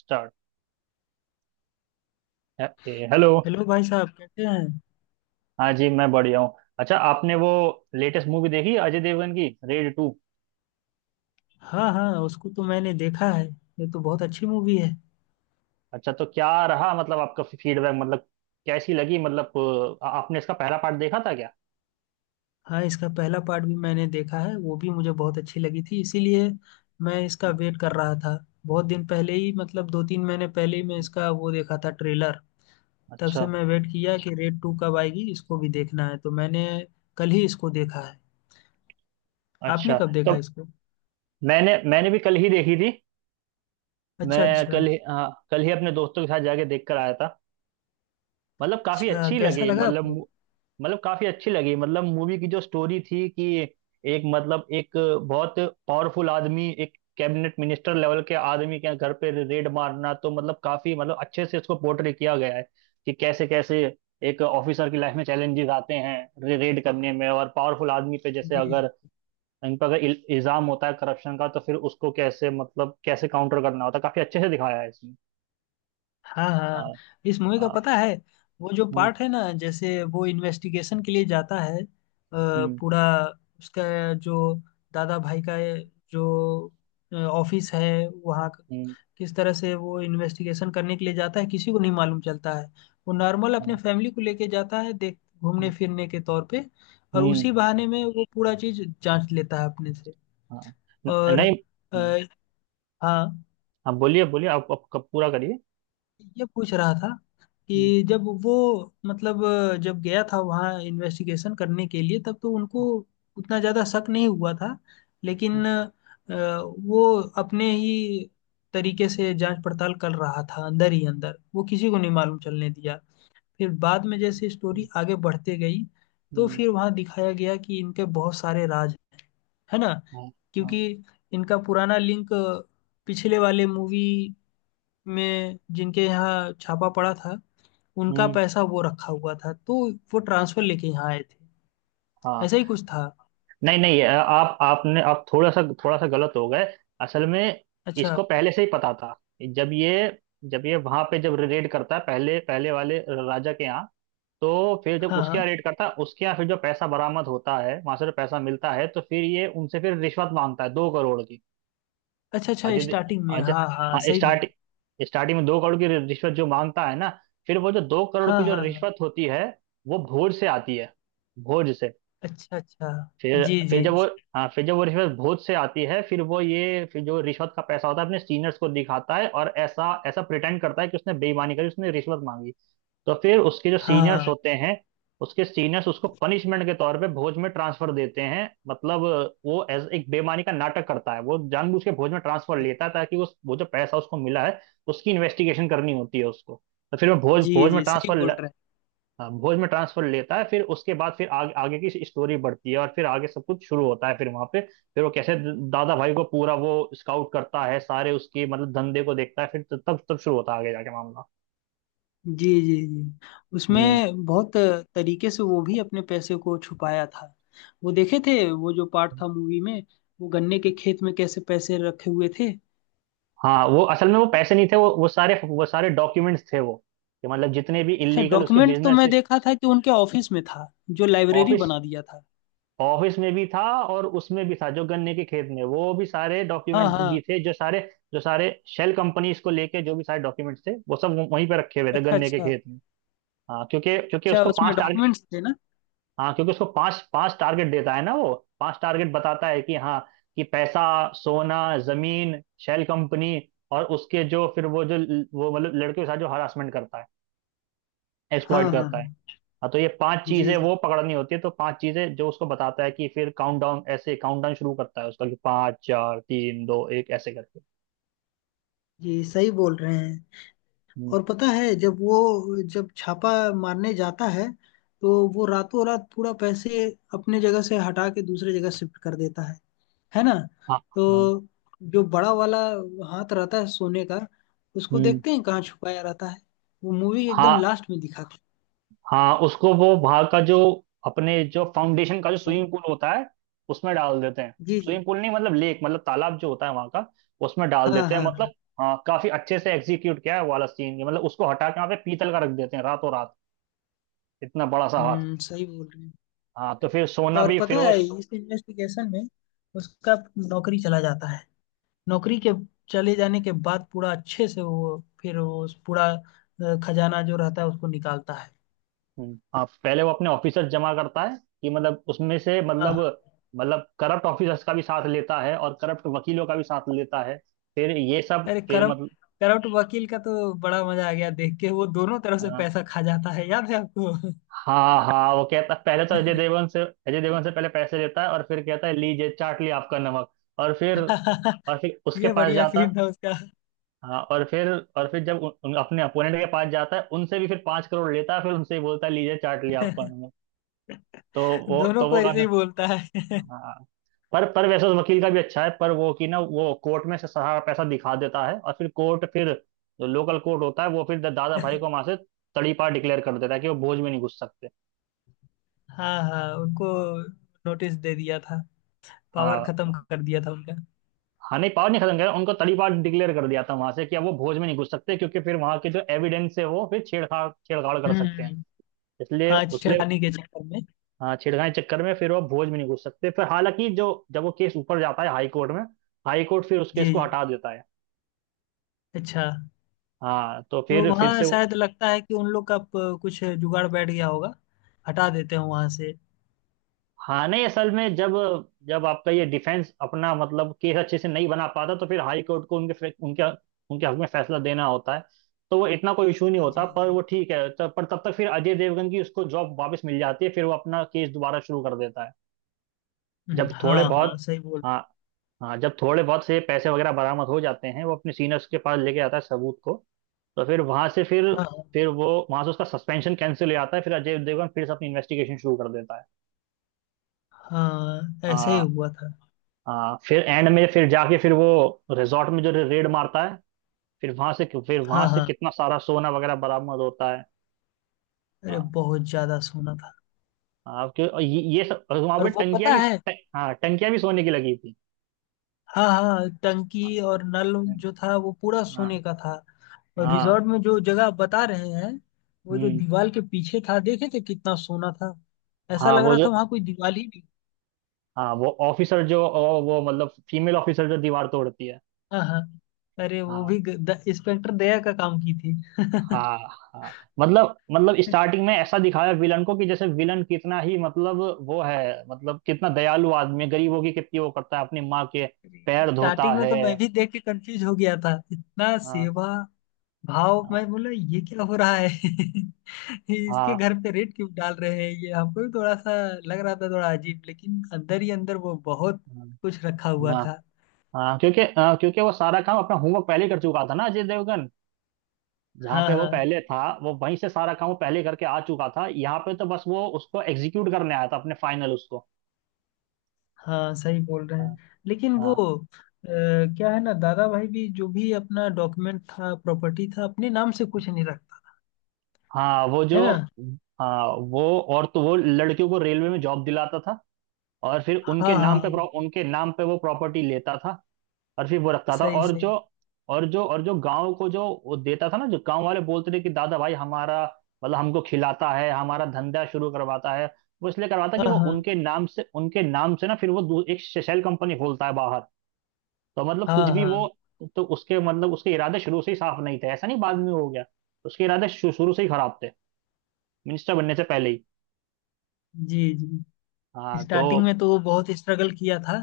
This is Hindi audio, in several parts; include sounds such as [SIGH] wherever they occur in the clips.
स्टार्ट। हेलो। हेलो भाई साहब कैसे हैं? हाँ जी, मैं बढ़िया हूँ। अच्छा, आपने वो लेटेस्ट मूवी देखी अजय देवगन की, रेड टू? हाँ हाँ, उसको तो मैंने देखा है। ये तो बहुत अच्छी मूवी है। अच्छा, तो क्या रहा, मतलब आपका फीडबैक, मतलब कैसी लगी, मतलब? आपने इसका पहला पार्ट देखा था क्या? हाँ, इसका पहला पार्ट भी मैंने देखा है, वो भी मुझे बहुत अच्छी लगी थी। इसीलिए मैं इसका वेट कर रहा था। बहुत दिन पहले ही, मतलब दो तीन महीने पहले ही मैं हम्म। इसका वो देखा था, ट्रेलर। तब से अच्छा। मैं वेट किया कि रेड टू कब आएगी, इसको भी देखना है। तो मैंने कल ही इसको देखा है। आपने अच्छा कब देखा तो इसको? मैंने मैंने भी कल ही देखी थी। अच्छा मैं अच्छा। कल ही, हाँ, कल ही अपने दोस्तों के साथ जाके देख कर आया था। मतलब काफी अच्छा, अच्छी कैसा लगी लगा मतलब आपको? मतलब काफी अच्छी लगी मतलब मूवी की जो स्टोरी थी कि एक, मतलब एक बहुत पावरफुल आदमी, एक कैबिनेट मिनिस्टर लेवल के आदमी के घर पे रेड मारना, तो मतलब काफी, मतलब अच्छे से इसको पोर्ट्रे किया गया है कि कैसे कैसे एक ऑफिसर की लाइफ में चैलेंजेस आते हैं रेड करने में, और पावरफुल आदमी पे, जैसे जी जी। अगर इन पर अगर इल्जाम होता है करप्शन का, तो फिर उसको कैसे, मतलब कैसे काउंटर करना होता है, काफी अच्छे से दिखाया है इसमें। हाँ हाँ। हाँ। इस मूवी का हाँ। पता है, वो जो हम्म। पार्ट है ना, जैसे वो इन्वेस्टिगेशन के लिए जाता है हम्म। पूरा उसका जो दादा भाई का ये जो ऑफिस है वहाँ हम्म। किस तरह से वो इन्वेस्टिगेशन करने के लिए जाता है, किसी को नहीं मालूम चलता है। वो नॉर्मल अपने फैमिली को लेके जाता है, देख घूमने हम्म। फिरने के तौर पे, और हम्म, उसी बहाने में वो पूरा चीज जांच लेता है अपने से। हाँ, और नहीं। हम्म। अ, हाँ, हाँ, बोलिए बोलिए। आप कब पूरा करिए? ये पूछ रहा था हम्म। कि जब वो मतलब जब गया था वहाँ इन्वेस्टिगेशन करने के लिए, तब तो उनको उतना ज़्यादा शक नहीं हुआ था। हम्म। लेकिन वो अपने ही तरीके से जांच पड़ताल कर रहा था, अंदर ही अंदर, वो किसी को नहीं मालूम चलने दिया। फिर बाद में जैसे स्टोरी हम्म। आगे बढ़ते गई, हम्म, तो हम्म, फिर वहाँ दिखाया गया कि इनके बहुत सारे राज हैं, है ना। हाँ। हाँ। क्योंकि इनका पुराना लिंक पिछले वाले मूवी में जिनके यहाँ छापा पड़ा था, उनका हम्म, पैसा वो रखा हुआ था। तो वो ट्रांसफर लेके यहाँ आए थे, हाँ। ऐसा ही कुछ था। नहीं नहीं, ये आप थोड़ा सा गलत हो गए। असल में अच्छा। इसको पहले से ही पता था। जब ये जब ये वहां पे जब रेड करता है पहले, पहले वाले राजा के यहाँ। तो फिर जब हाँ उसके यहाँ हाँ, रेड करता है, उसके यहाँ फिर जो पैसा बरामद होता है, वहां से जो पैसा मिलता है, तो फिर ये उनसे फिर रिश्वत मांगता है, 2 करोड़ की। अच्छा अच्छा। अजय दे- स्टार्टिंग में अजय, हाँ हाँ, हाँ, सही बोली। स्टार्टिंग में 2 करोड़ की रिश्वत जो मांगता है ना, फिर वो जो 2 करोड़ हाँ की जो हाँ हाँ। रिश्वत होती है, वो भोज से आती है, भोज से। अच्छा अच्छा। फिर जी फिर जी जब वो, जी। हाँ, फिर जब वो रिश्वत भोज से आती है, फिर वो, ये फिर जो रिश्वत का पैसा होता है, अपने सीनियर्स को दिखाता है और ऐसा ऐसा प्रिटेंड करता है कि उसने बेईमानी करी, उसने रिश्वत मांगी। तो फिर उसके जो हाँ सीनियर्स हाँ, होते हैं, उसके सीनियर्स उसको पनिशमेंट के तौर पे भोज में ट्रांसफर देते हैं, मतलब वो एज, एक बेईमानी का नाटक करता है। वो जानबूझ के भोज में ट्रांसफर लेता है ताकि उस, वो जो पैसा उसको मिला है, उसकी इन्वेस्टिगेशन करनी होती है उसको। तो फिर वो भोज जी भोज में जी, सही ट्रांसफर, बोल रहे हाँ, भोज में ट्रांसफर लेता है। फिर उसके बाद फिर आगे, आगे की स्टोरी बढ़ती है और फिर आगे सब कुछ शुरू होता है फिर वहां पे। फिर वो कैसे दादा भाई को पूरा वो स्काउट करता है, सारे उसके मतलब धंधे को देखता है, फिर तब, तब शुरू होता है आगे जाके मामला। हैं। जी जी जी। हम्म। उसमें बहुत तरीके से वो भी अपने पैसे को छुपाया था। वो देखे थे वो जो पार्ट था मूवी में, वो गन्ने के खेत में कैसे पैसे रखे हुए थे, हाँ, वो असल में वो याद है? पैसे नहीं थे, वो सारे, वो सारे डॉक्यूमेंट्स थे वो, कि मतलब जितने भी अच्छा, इलीगल उसके डॉक्यूमेंट तो बिजनेस। मैं देखा था कि उनके ऑफिस में था, जो लाइब्रेरी ऑफिस, बना दिया था। ऑफिस में भी था और उसमें भी था, जो गन्ने के खेत में वो भी सारे हाँ डॉक्यूमेंट्स भी हाँ। थे। जो सारे, जो सारे शेल कंपनीज को लेके जो भी सारे डॉक्यूमेंट्स थे, वो सब वहीं पे रखे हुए थे अच्छा गन्ने के अच्छा। खेत में। हाँ, क्योंकि क्योंकि अच्छा, उसको उसमें पांच टारगेट, डॉक्यूमेंट्स थे ना? हाँ, क्योंकि उसको पांच पांच टारगेट देता है ना वो। पांच टारगेट बताता है कि हाँ, कि पैसा, सोना, जमीन, शेल कंपनी, और उसके जो, फिर वो जो, वो मतलब लड़के के साथ जो हरासमेंट करता है, हाँ एक्सप्लॉइट हाँ करता है। हाँ, हाँ, तो ये पांच जी चीजें जी वो पकड़नी होती है, तो पांच चीजें जो उसको बताता है कि फिर काउंटडाउन, ऐसे काउंटडाउन शुरू करता है उसका कि पांच, चार, तीन, दो, एक, ऐसे करके। जी, सही बोल रहे हैं। हम्म, और पता है, जब वो जब छापा मारने जाता है, तो वो रातों रात पूरा पैसे अपने जगह से हटा के दूसरे जगह शिफ्ट कर देता है ना। हाँ। तो हाँ। जो बड़ा वाला हाथ रहता है सोने का, उसको हम्म। देखते हैं कहाँ छुपाया रहता है, वो मूवी एकदम हाँ। लास्ट में दिखा। हाँ, उसको वो वहां का जो, अपने जो फाउंडेशन का जो हाँ। स्विमिंग पूल होता है, उसमें डाल देते हैं। जी जी। स्विमिंग पूल नहीं, मतलब लेक, मतलब तालाब जो होता है वहां का, उसमें डाल हाँ देते हैं, हाँ मतलब। हाँ। हाँ, काफी अच्छे से एग्जीक्यूट किया है वो वाला सीन, मतलब उसको हटा के वहां पे पीतल का रख देते हैं, रातों रात, इतना बड़ा सा हाथ। हम्म, सही बोल रहे हैं। हाँ, तो फिर सोना और भी पता फिर वो, है, इस इन्वेस्टिगेशन में उसका नौकरी चला जाता है। नौकरी के चले जाने के बाद पूरा अच्छे से वो फिर वो उस पूरा खजाना जो रहता है उसको निकालता है। हाँ, पहले वो अपने ऑफिसर्स जमा करता है कि मतलब उसमें से, हाँ मतलब, हाँ। मतलब करप्ट ऑफिसर्स का भी साथ लेता है और करप्ट वकीलों का भी साथ लेता है, फिर ये सब अरे, फिर, करप्ट मतलब। करप्ट वकील का तो बड़ा मजा आ गया देख के। वो दोनों तरफ से हाँ। पैसा खा जाता है, याद है आपको? हाँ हाँ, वो कहता पहले तो अजय देवगन से, अजय देवगन से पहले पैसे लेता है और फिर कहता है, लीजिए चाट लिया आपका नमक। और फिर, [LAUGHS] और फिर उसके ये पास बढ़िया जाता, सीन था उसका। हाँ, और फिर, और फिर जब उन, अपने अपोनेंट के पास जाता है, उनसे भी फिर 5 करोड़ लेता है, फिर उनसे ही बोलता है, लीजिए चाट लिया आपका नमक। तो दोनों तो को वो ऐसे काफी, ही बोलता है। [LAUGHS] हाँ। पर वैसे तो वकील का भी अच्छा है, पर वो कि ना वो कोर्ट में से सारा पैसा दिखा देता है और फिर कोर्ट फिर, जो लोकल कोर्ट होता है, वो फिर दादा भाई को वहां से तड़ीपार डिक्लेयर कर देता है कि वो भोज में नहीं घुस सकते। हाँ हाँ, उनको नोटिस दे दिया था, पावर हाँ खत्म कर दिया था उनका। हाँ, नहीं पावर नहीं खत्म कर, उनको तड़ीपार डिक्लेयर कर दिया था वहां से कि अब वो भोज में नहीं घुस सकते क्योंकि फिर वहां के जो एविडेंस है, वो फिर छेड़छाड़, छेड़छाड़ कर सकते हैं, हम्म। इसलिए हाँ, उसले। छेड़खानी के चक्कर में। हाँ, छेड़खानी के चक्कर में फिर वो भोज में नहीं घुस सकते। फिर हालांकि जो, जब वो केस ऊपर जाता है हाई कोर्ट में, हाई कोर्ट फिर उस केस जी को जी। हटा देता है। अच्छा, हाँ, तो तो फिर वहाँ से, शायद लगता है कि उन लोग का कुछ जुगाड़ बैठ गया होगा, हटा देते हैं वहाँ से। हाँ, नहीं असल में जब, जब आपका ये डिफेंस अपना, मतलब केस अच्छे से नहीं बना पाता, तो फिर हाई कोर्ट को उनके उनके, उनके हक में फैसला देना होता है, तो वो इतना कोई इशू नहीं होता। जी पर जी। वो ठीक है, तब पर तब तक फिर अजय देवगन की उसको जॉब वापस मिल जाती है, फिर वो अपना केस दोबारा शुरू कर देता है। जब थोड़े हाँ हाँ, बहुत, सही बोल। हाँ। हाँ, जब थोड़े बहुत से पैसे वगैरह बरामद हो जाते हैं, वो अपने सीनियर्स के पास लेके आता है सबूत को, तो फिर वहां से फिर हाँ हाँ फिर वो वहां से उसका सस्पेंशन कैंसिल हो जाता है, फिर अजय देवगन फिर से अपनी इन्वेस्टिगेशन शुरू कर देता है। हाँ, ऐसे ही हाँ, हुआ था। हाँ फिर एंड में फिर जाके फिर वो रिजॉर्ट में जो रेड मारता है, फिर वहां से, फिर वहां हाँ से हाँ, कितना सारा सोना वगैरह बरामद होता है। अरे हाँ, बहुत ज्यादा सोना था। हाँ क्यों। और ये सब वहां और पे वो टंकियां पता भी, है। हाँ, टंकियां भी सोने की लगी थी। हाँ हाँ, टंकी हाँ। और नल जो था वो पूरा हाँ। सोने का था। और हाँ। रिजॉर्ट में जो जगह बता रहे हैं, वो जो हम्म। दीवार के पीछे था, देखे थे कितना सोना था। ऐसा हाँ, लग वो रहा जो, था वहां कोई दीवार ही नहीं। हाँ, वो ऑफिसर जो, वो मतलब फीमेल ऑफिसर जो दीवार तोड़ती है। हाँ हाँ, अरे वो हाँ। भी इंस्पेक्टर दया का काम की थी। हाँ। हाँ, मतलब, मतलब स्टार्टिंग में ऐसा दिखाया विलन को कि जैसे विलन कितना ही, मतलब वो है मतलब, कितना दयालु आदमी है, गरीबों की कितनी वो करता है, अपनी माँ के [LAUGHS] पैर धोता स्टार्टिंग में है। तो मैं भी देख के कंफ्यूज हो गया था, इतना हाँ। सेवा भाव। हाँ। मैं बोला, ये क्या हो रहा है? [LAUGHS] इसके हाँ। घर पे रेड क्यों डाल रहे हैं, ये हमको भी थोड़ा सा लग रहा था, थोड़ा अजीब। लेकिन अंदर ही अंदर वो बहुत कुछ रखा हुआ हाँ। था। हाँ, क्योंकि, हाँ, क्योंकि वो सारा काम अपना होमवर्क पहले कर चुका था ना अजय देवगन। जहाँ हाँ पे वो हाँ पहले था, वो वहीं से सारा काम वो पहले करके आ चुका था, यहाँ पे तो बस वो उसको एग्जीक्यूट करने आया था, अपने फाइनल, उसको। हाँ, सही बोल रहे हाँ। हैं। लेकिन वो हाँ। अ, क्या है ना, दादा भाई भी जो भी अपना डॉक्यूमेंट था, प्रॉपर्टी था, अपने नाम से कुछ नहीं रखता, हाँ, वो है जो, ना। हाँ वो, और तो वो लड़कियों को रेलवे में जॉब दिलाता था और फिर उनके हाँ हाँ नाम पे हाँ। उनके नाम पे वो प्रॉपर्टी लेता था। और फिर वो रखता था, सही और सही। जो और जो और जो गांव को जो वो देता था ना, जो गांव वाले बोलते थे कि दादा भाई हमारा, मतलब हमको खिलाता है, हमारा धंधा शुरू करवाता है, वो इसलिए करवाता कि हाँ वो हाँ उनके नाम से, उनके नाम से ना फिर वो एक शेल कंपनी खोलता है बाहर। तो मतलब हाँ कुछ भी वो, हाँ। तो उसके मतलब, उसके इरादे शुरू से ही साफ नहीं थे, ऐसा नहीं बाद में हो गया। उसके इरादे शुरू से ही खराब थे, मिनिस्टर बनने से पहले ही। जी जी। हाँ स्टार्टिंग तो, में तो वो बहुत स्ट्रगल किया था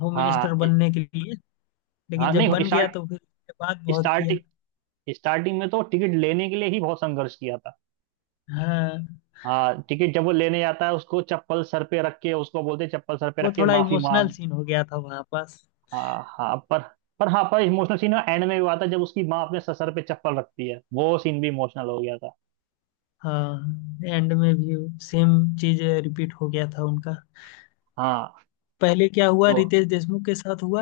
होम मिनिस्टर हाँ इ-, बनने के लिए। लेकिन हाँ, जब नहीं बन गया स्टार्ट तो फिर उसके बाद बहुत स्टार्ट किया। स्टार्टिंग में तो टिकट लेने के लिए ही बहुत संघर्ष किया था। हाँ, हाँ, टिकट जब वो लेने जाता है, उसको चप्पल सर पे रख के उसको बोलते हैं, चप्पल सर पे वो रख के थोड़ा माफी इमोशनल मांग। सीन हो गया था वहाँ पास। हाँ हाँ पर हाँ, पर इमोशनल सीन एंड में हुआ था जब उसकी माँ अपने सर, सर पे चप्पल रखती है, वो सीन भी इमोशनल हो गया था। हाँ, एंड में भी सेम चीज रिपीट हो गया था उनका। हाँ, पहले क्या हुआ, तो, रितेश देशमुख के साथ हुआ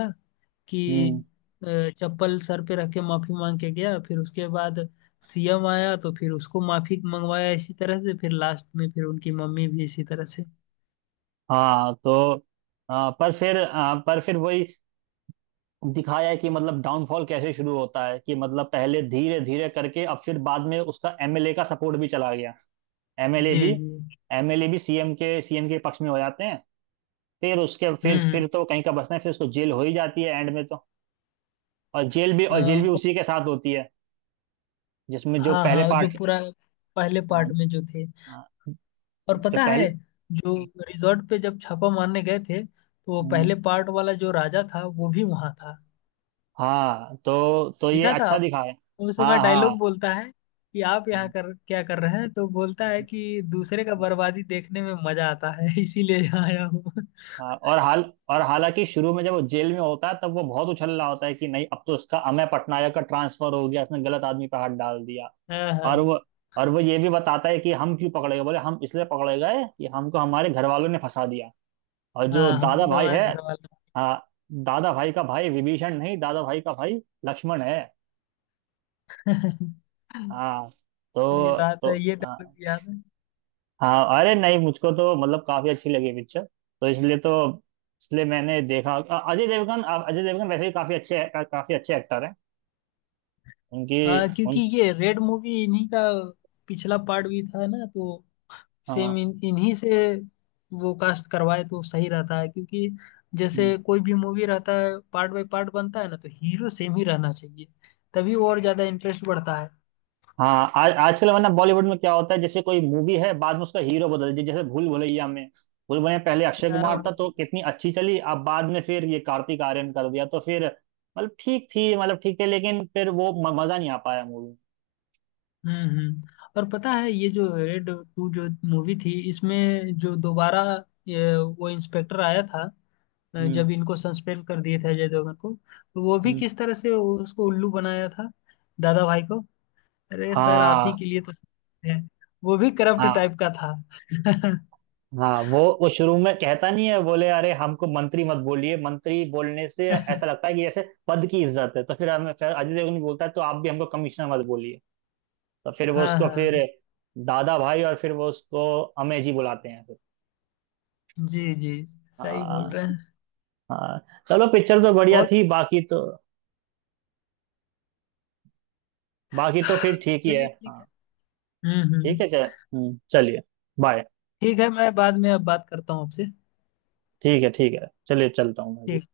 कि हम्म, अ, चप्पल सर पे रख के माफी मांग के गया। फिर उसके बाद सीएम आया तो फिर उसको माफी मंगवाया। इसी तरह से फिर लास्ट में फिर उनकी मम्मी भी इसी तरह से। हाँ तो, हाँ पर फिर, हाँ, पर फिर वही दिखाया है कि मतलब डाउनफॉल कैसे शुरू होता है कि मतलब पहले धीरे धीरे करके अब फिर बाद में उसका एमएलए का सपोर्ट भी चला गया। एमएलए जी भी, जी। एमएलए भी सीएम के, सीएम के पक्ष में हो जाते हैं, फिर उसके फिर हम्म। तो कहीं का बसना है, फिर उसको जेल हो ही जाती है एंड में तो। और जेल भी, अ, और जेल भी उसी के साथ होती है जिसमें जो हाँ पहले हाँ, जो पार्ट, पूरा पहले हाँ, पार्ट में जो थे। हाँ, और जो पता है, पहले, जो रिजॉर्ट पे जब छापा मारने गए थे, तो वो हम्म, पहले पार्ट वाला जो राजा था वो भी वहां था, हाँ, तो ये दिखा था। अच्छा दिखा है। उस समय हाँ। हाँ। डायलॉग बोलता है कि आप यहाँ हम्म, कर क्या कर रहे हैं? तो बोलता है कि दूसरे का बर्बादी देखने में मजा आता है, [LAUGHS] इसीलिए यहाँ आया हूँ। [LAUGHS] हाँ, और हाल, और हालांकि शुरू में जब वो जेल में होता है, तब वो बहुत उछल रहा होता है कि नहीं, अब तो इसका अमय पटनायक का ट्रांसफर हो गया, इसने गलत आदमी पर हाथ डाल दिया। हाँ और हाँ वो, और वो ये भी बताता है कि हम क्यों पकड़े गए, बोले हम इसलिए पकड़े गए कि हमको हमारे घर वालों ने फंसा दिया। और हाँ, जो दादा हमको तो भाई हमारे है, घर वाला। हाँ, दादा भाई का भाई विभीषण नहीं, दादा भाई का भाई लक्ष्मण है। [LAUGHS] हाँ, सही तो बात तो है, ये डायलॉग हाँ, याद है। हाँ, अरे नहीं, मुझको तो मतलब काफी अच्छी लगी पिक्चर। तो इसलिए तो, इसलिए मैंने देखा, अजय देवगन, अजय देवगन वैसे ही काफी अच्छे का, काफी अच्छे एक्टर हैं। उनकी, हाँ क्योंकि उनकी, ये रेड मूवी इन्हीं का पिछला पार्ट भी था ना, तो हाँ। सेम इन इन्हीं से वो कास्ट करवाए तो सही रहता है। क्योंकि हम्म। जैसे कोई भी मूवी रहता है पार्ट बाय पार्ट बनता है ना, तो हीरो सेम ही रहना चाहिए, तभी और ज्यादा इंटरेस्ट बढ़ता है। हाँ, आज, आजकल वरना बॉलीवुड में क्या होता है, जैसे कोई मूवी है, बाद में उसका हीरो बदल, जैसे भूल भुलैया में, भूल भुलैया पहले अक्षय कुमार हाँ, था तो कितनी अच्छी चली, अब बाद में फिर ये कार्तिक आर्यन कर दिया तो फिर मतलब ठीक थी, मतलब ठीक थे, लेकिन फिर वो मजा नहीं आ पाया मूवी। हम्म। और पता है, ये जो रेड टू जो मूवी थी, इसमें जो दोबारा वो इंस्पेक्टर आया था हम्म। जब इनको सस्पेंड कर दिए थे अजय देवगन को, तो वो भी हम्म। किस तरह से उसको उल्लू बनाया था, दादा भाई को। अरे सर, आप हाँ। ही के लिए तो सीखे हैं। वो भी करप्ट हाँ। टाइप का था। [LAUGHS] हाँ, वो शुरू में कहता नहीं है, बोले अरे हमको मंत्री मत बोलिए, मंत्री बोलने से ऐसा लगता है कि जैसे पद की इज्जत है, तो फिर हमें, फिर अजय देवगन भी बोलता है तो आप भी हमको कमिश्नर मत बोलिए। तो फिर वो हाँ उसको हाँ। फिर दादा भाई, और फिर वो उसको अमेजी बुलाते हैं फिर। जी जी, सही बोल हाँ। रहे हैं। हाँ। चलो पिक्चर तो बढ़िया बहुत। थी, बाकी तो, बाकी तो फिर ठीक ही है। चलिए ठीक हाँ, है। ठीक हम्म। है चल, चलिए, बाय। ठीक है, मैं बाद में अब बात करता हूँ आपसे। ठीक है, ठीक है, चलिए, चलता हूँ मैं भी। ठीक